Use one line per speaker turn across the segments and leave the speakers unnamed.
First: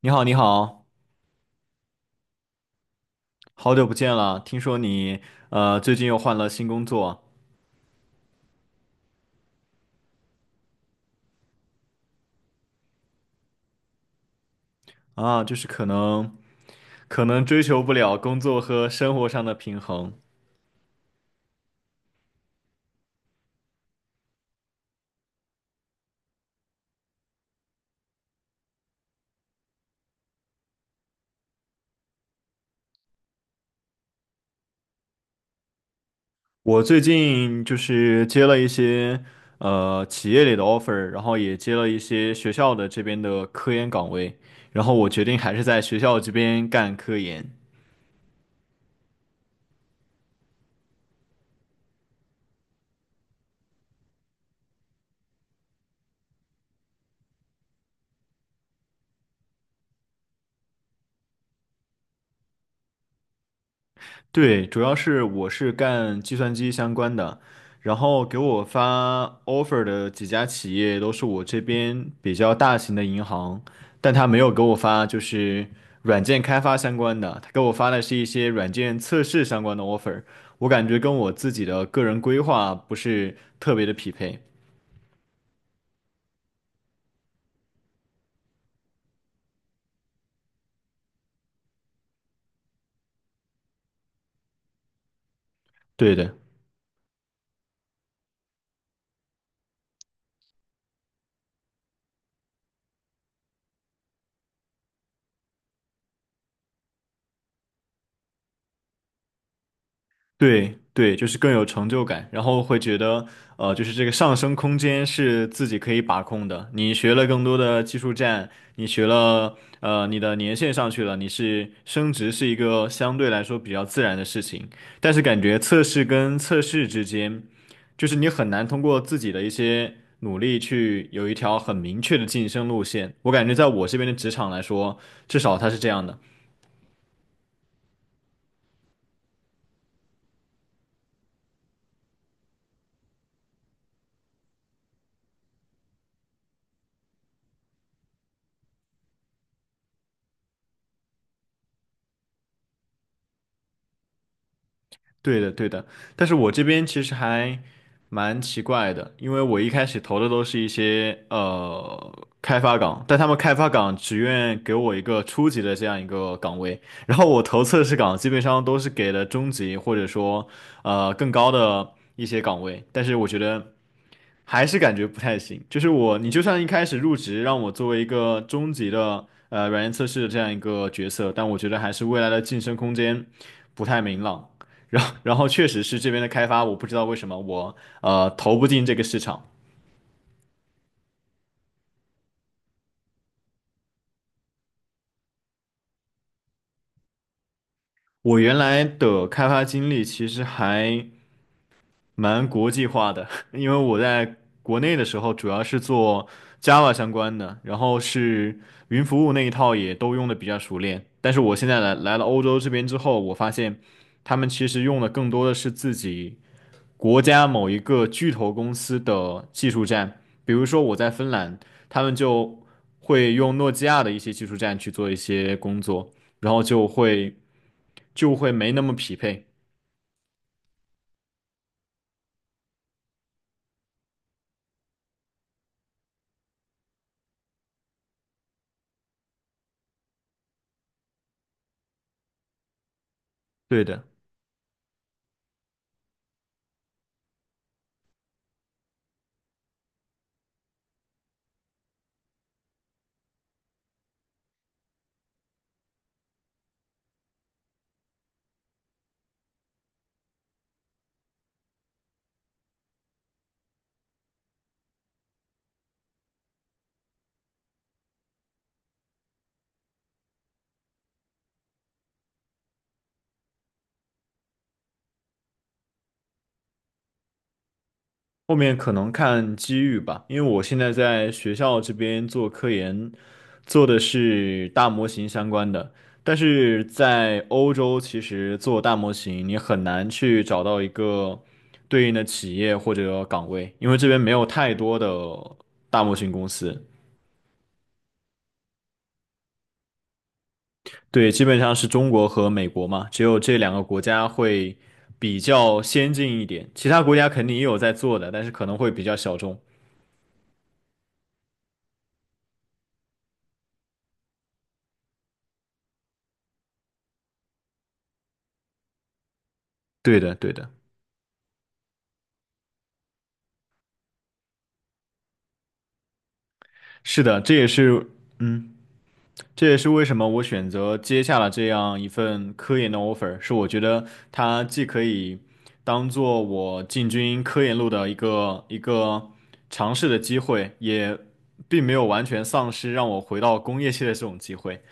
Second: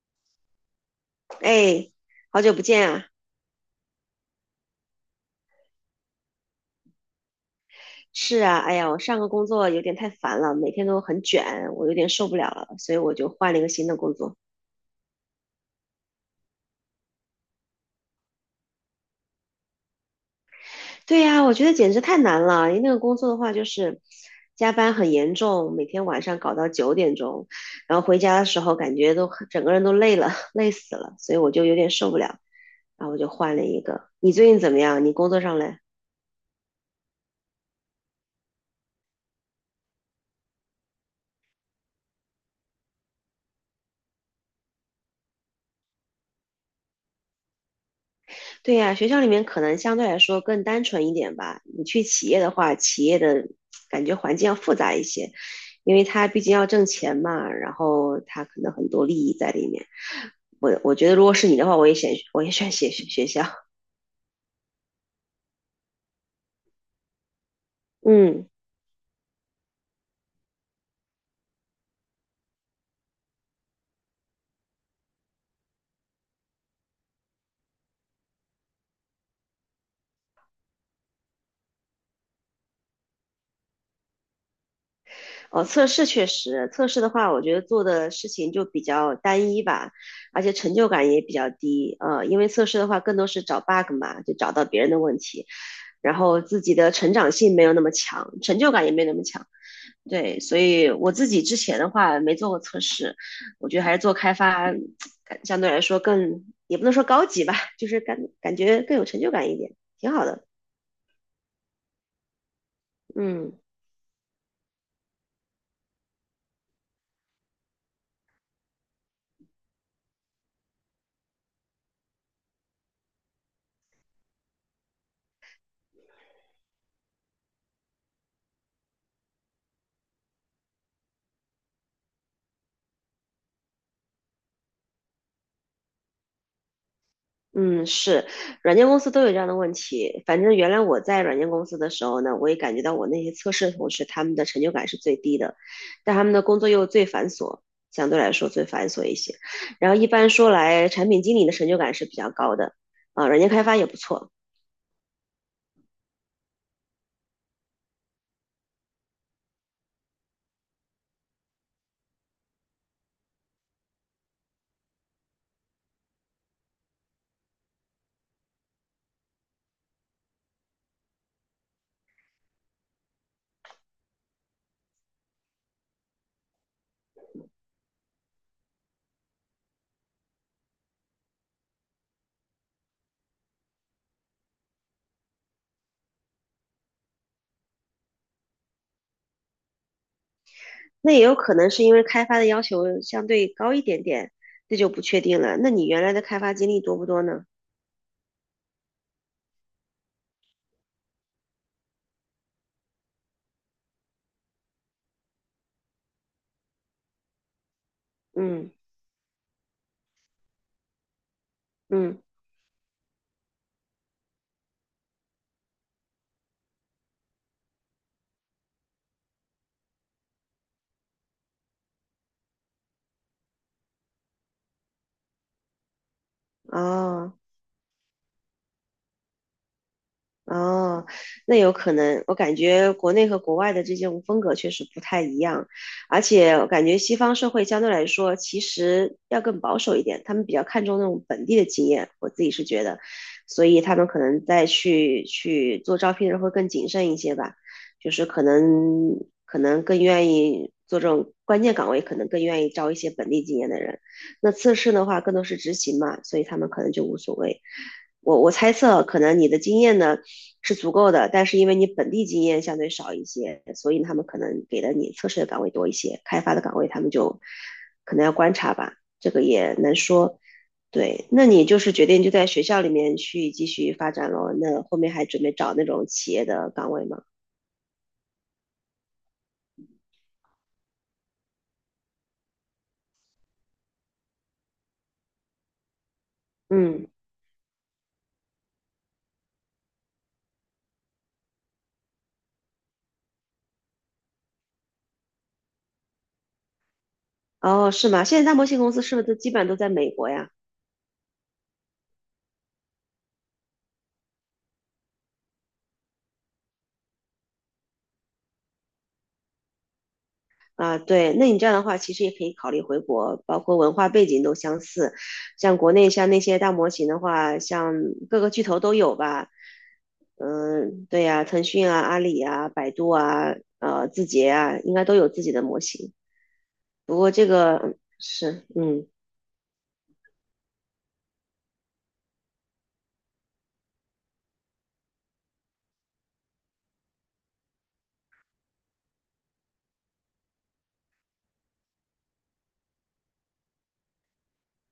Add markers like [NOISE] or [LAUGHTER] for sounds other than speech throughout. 你好，你好，
哎，好久不见啊！
好久不见了。听说你最近又换了新工作。
是啊，哎呀，我上个工作有点太烦了，每天都很卷，我有点受不了了，所以我就换了一个新的工作。
啊，就是可能追求不了工作和生活上的平衡。
对呀，我觉得简直太难了。因为那个工作的话，就是加班很严重，每天晚上搞到9点钟，然后回家的时候感觉都整个人都累了，[LAUGHS] 累死了，所以我就有点受不了，然后我就换了一个。你最近怎么样？你工作上嘞？
我最近就是接了一些企业里的 offer，然后也接了一些学校的这边的科研岗位，然后我决定还是在学校这边干科研。
对呀，学校里面可能相对来说更单纯一点吧。你去企业的话，企业的感觉环境要复杂一些，因为它毕竟要挣钱嘛，然后它可能很多利益在里面。我觉得如果是你的话，我也选学校。
对，主要是我是干计算机相关的，然后给
嗯，
我发 offer 的几家企业都是我这边比较大型的银行，但他没有给我发就是软件开发相关的，他给我发的是一些软件测试相关的 offer，我感觉跟我自己的个人规划不是特别的匹配。
哦，测试确实，测试的话，我觉得做的事情就比较单一吧，而且成就感也比较低。因为测试的话，更多是找 bug 嘛，就找到别人的问题，
对
然
的。
后自己的成长性没有那么强，成就感也没有那么强。对，所以我自己之前的话没做过测试，我觉得还是做开发，相对来说更，也不能说高级吧，就是感觉更有成就感一点，挺好的。
对对，就是更有成就感，然后会觉得，
嗯
就是这个上升空间是自己可以把控的。你学了更多的技术栈，你学了，你的年限上去了，你是升职是一个相对来说比较自然的事情。但是感觉测试跟测试之间，就是你很难通过自己的一些努力去有一条很明确的晋升路线。我感觉在我这边的职场来说，至少它是这样的。
嗯，是，软件公司都有这样的问题。反正原来我在软件公司的时候呢，我也感觉到我那些测试同事他们的成就感是最低的，但他们的工作又最繁琐，相对来说最繁琐一些。然后一般说来，产品经理的成就感是比较高的，啊，软件开发也不错。
对的，对的，但是我这边其实还蛮奇怪的，因为我一开始投的都是一些开发岗，但他们开发岗只愿给我一个初级的这样一个岗位，然后我投测试岗基本上都是给了中级或者说更高的一些岗位，但是我觉得还是感觉不太行。就是我，你就算一开始入职让我作为一个中级的软件测试的这样一个角色，但我觉得还是未来的晋升空间不太明朗。然后，然后确实是这边的开发，我不知道为什么我投不进这个市场。
那也有可能是因为开发的要求相对高一点点，这就不确定了。那你原来的开发经历多不多呢？
我原来的开发经历其实还蛮国际化的，[LAUGHS] 因为我在国内的时候主要是做 Java 相关的，然后是
嗯
云服务那一套也都用的比较熟练。但是我现在来来
嗯，
了欧洲这边之后，我发现他们其实用的更多的是自己国家某一个巨头公司的技术栈，比如说我在芬兰，他们就会用诺基亚的一些技术栈去做一些工作，然后就
哦。
会就会没那么匹配。
哦，那有可能，我感觉国内和国外的这种风格确实不太一样，而且我感觉西方社会相对来说其实要更保守一点，他们比较看重那种本地的经验，我自己是觉得，所以
对
他
的。
们可能在去做招聘的时候会更谨慎一些吧，就是可能更愿意做这种关键岗位，可能更愿意招一些本地经验的人，那测试的话更多是执行嘛，所以他们可能就无所谓。我猜测，可能你的经验呢，是足够的，但是因为你本地经验相对少一些，所以他们可能给的你测试的岗位多一些，开发的岗位他们就可能要观察吧，这个也难说。对，那你就是决定就在学校里面去继续发展咯，那后面还准备找那种企业的岗位吗？
后面可能看机遇吧，因为我现在在学校这边做科研，做的是大模型相关的。但是
嗯，
在欧洲，其实做大模型你很难去找到一个对应的企业或者岗位，因为这边没有太多的大模型公司。
哦，是吗？现在大模型公司是不是都基本上都在美国呀？
对，基本上是中国和美国嘛，只有这两个国家会比较先进一点，其他国家肯定也有在做的，但是可能会比较小众。
啊，对，那你这样的话，其实也可以考虑回国，包括文化背景都相似。像国内像那些大模型的话，像各个巨头都有吧。
对的，对的，
嗯，对呀，腾讯啊、阿里啊、百度啊、字节啊，应该都有自己的模型。不
是
过
的，
这
这也
个
是，
是，
嗯。
嗯，
这也是为什么我选择接下了这样一份科研的 offer，是我觉得它既可以当做我进军科研路的一个尝试的机会，也并没有完全丧失让我回到工业界的这种机会。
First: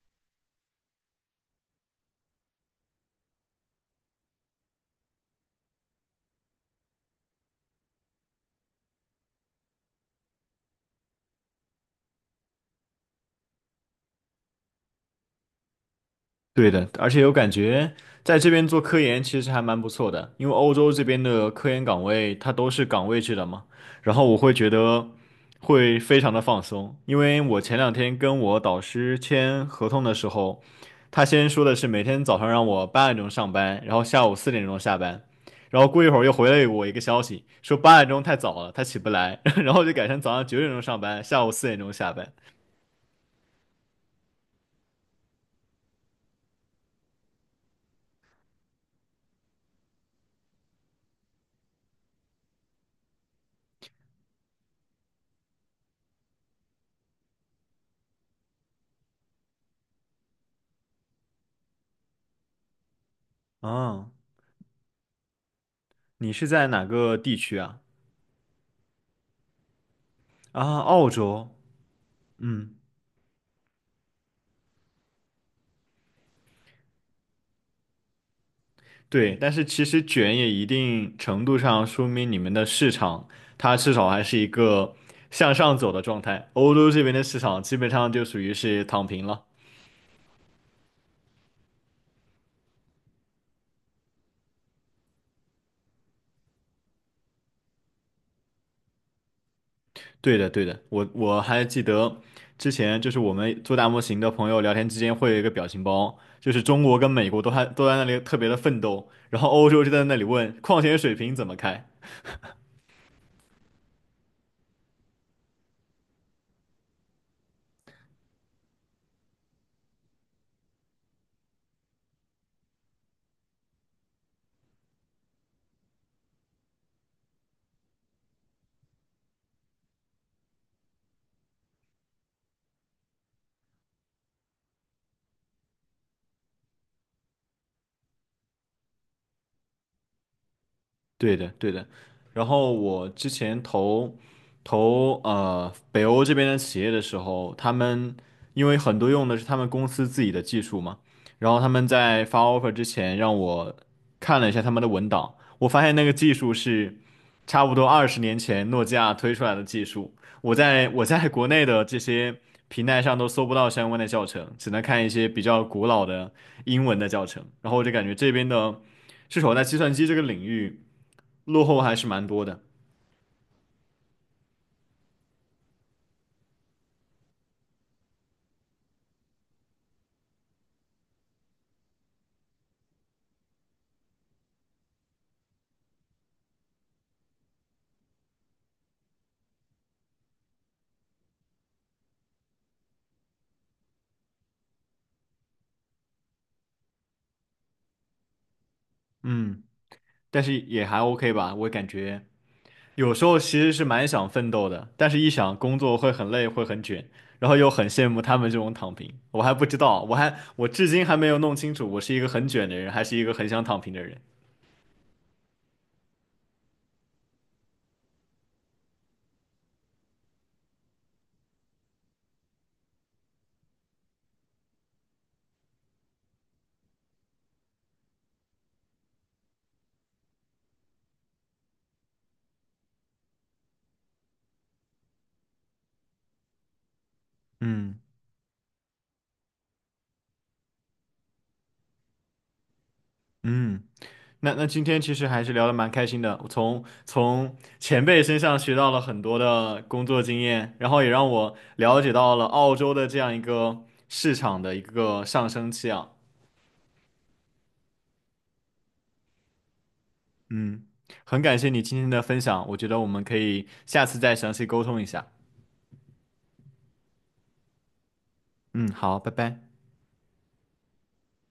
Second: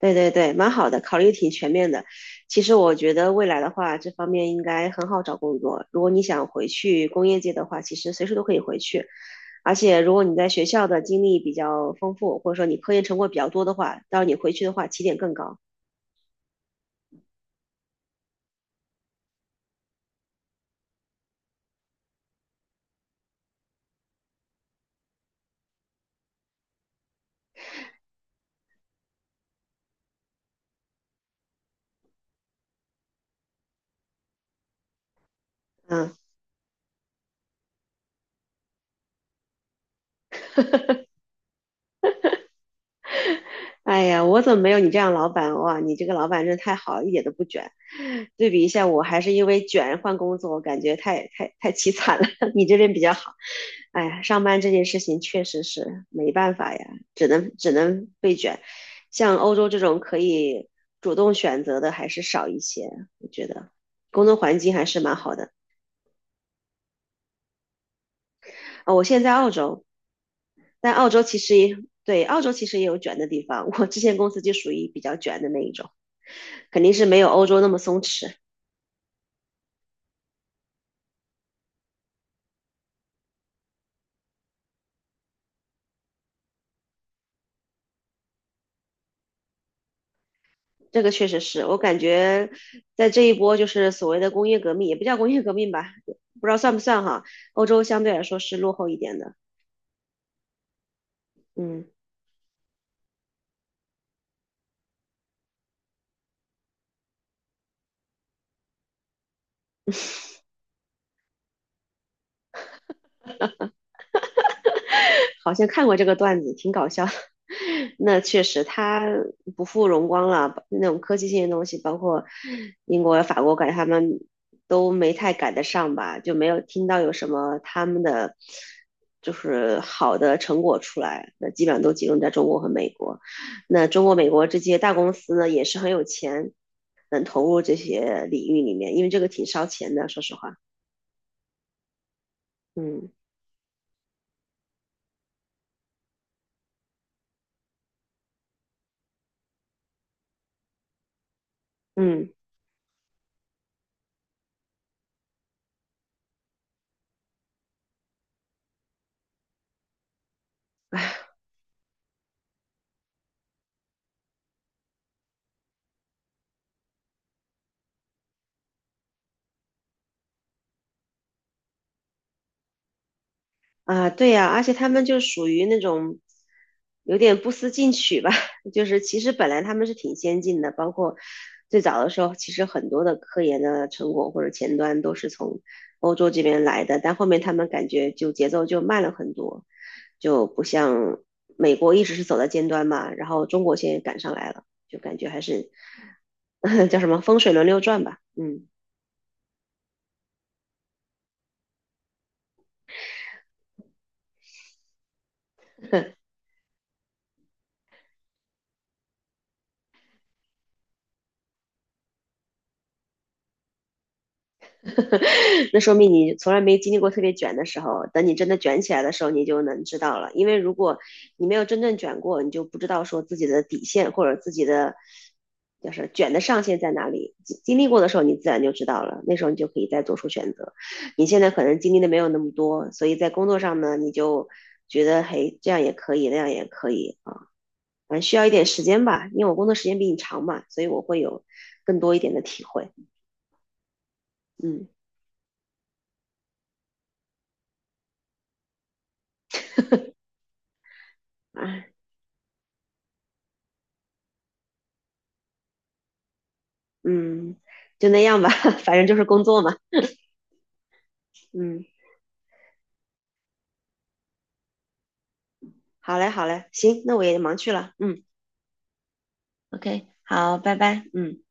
对对对，蛮好的，考虑挺全面的。其实我觉得未来的话，这方面应该很好找工作。如果你想回去工业界的话，其实随时都可以回去。而且如果你在学校的经历比较丰富，或者说你科研成果比较多的话，到时候你回去的话起点更高。
对的，而且有感觉在这边做科研其实还蛮不错的，因为欧洲这边的科研岗位它都是岗位制的嘛，然后我会觉得会非常的放松，因为我前两天跟我导师签合同的时候，他先说的是每天早上让我八点钟上班，然后下午四点钟下班，然后过一
嗯，
会儿又回了我一个消息说八点钟太早了，他起不来，[LAUGHS] 然后就改成早上9点钟上班，下午四点钟下班。
哎呀，我怎么没有你这样老板哇？你这个老板真的太好，一点都不卷。对比一下，我还是因为卷换工作，我感觉太太太凄惨了。[LAUGHS] 你这边比较好。哎呀，上班这件事情确实是没办法呀，只能被卷。像欧洲这种可以主动选择的还是少一些，我觉得
啊，
工作环境还是蛮好的。
你是在哪个地区啊？
啊、哦我现在在澳洲，
啊，
但
澳
澳洲其
洲。
实也对，澳洲其
嗯，
实也有卷的地方。我之前公司就属于比较卷的那一种，肯定是没有欧洲那么松弛。
对，但是其实卷也一定程度上说明你们的市场，它至少还是一个向上走的状态。欧洲这边的市场基本上就属于是躺平了。
这个确实是我感觉，在这一波就是所谓的工业革命，也不叫工业革命吧，不知道算不算哈。欧洲相对来说是落后一点的。
对的，对的，我还记
嗯。
得之前就是我们做大模型的朋友聊天之间会有一个表情包，就是中国跟美国都还都在那里特别的奋斗，然后欧洲就在那里问矿泉水瓶怎么开。
好像看过这个段子，挺搞笑的 [LAUGHS] 那确实，它不负荣光了。那种科技性的东西，包括英国、法国，感觉他们都没太赶得上吧，就没有听到有什么他们的就是好的成果出来。那基本上都集中在中国和美国。那中国、美国这些大公司呢，也是很有钱，能投入这些领域里面，因为这个挺烧钱的，说实话。
对的，对的。然后我
嗯
之前投北欧这边的企业的时候，他们因为很多用的是他们公司自己的技术嘛，然后他们在
嗯。
发 offer 之前让我看了一下他们的文档，我发现那个技术是差不多20年前诺基亚推出来的技术，我在国内的这些平台上都搜不到相关的教程，只能看一些比较古老的英文的教程，然后我就感觉这边的是少在计算机这个领域。落后还是蛮多的，
啊，对呀，而且他们就属于那种有点不思进取吧，[LAUGHS] 就是其实本来他们是挺先进的，包括最早的时候，其实很多的科研的成果或者前端都是从欧洲这边来的，但后面他们感觉就节奏就慢了很多，就不像美国一直是走在尖端嘛，然后中国现在赶上来了，就感觉还是 [LAUGHS] 叫什么风水轮流转吧，嗯，
嗯，但是也还 OK 吧，我感觉有时候其实是蛮想奋斗的，但是一想工作
[LAUGHS]
会很累，会很卷，然后又很羡慕他们这种躺平，我还不知道，我至今还没有弄清楚，我是一个很卷的人，还是一个很想躺平的人，
[LAUGHS] 那说明你从来没经历过特别卷的时候，等你真的卷起来的时候，你就能知道了。因为如果你没有真正卷过，你就不知道说自己的底线或者自己的就是卷的上限在哪里。经历过的时候，你自然就知道了，那时候你就可以再做出选择。你现在可能经历的没有那么多，所以在工作上呢，你就觉得嘿，这样也可以，那样也可以啊，
嗯
反正需要一点时间吧，因为我工作时间比你长嘛，所以我会有更多一点的体会，
嗯。那那今
嗯。
天其实还是聊得蛮开心的，我从前辈身上学到了很多的工作经验，然后也让我
啊，
了解到了澳洲的这样一个市场的一个上升期啊。
嗯，就那样吧，[LAUGHS] 反正就是工作嘛。
嗯，很感谢你
嗯，
今天的分享，我觉得我们可以下次再详细沟通一下。
好嘞，好嘞，行，那我也忙去了。嗯
嗯，好，拜拜。
，OK，好，拜拜。嗯。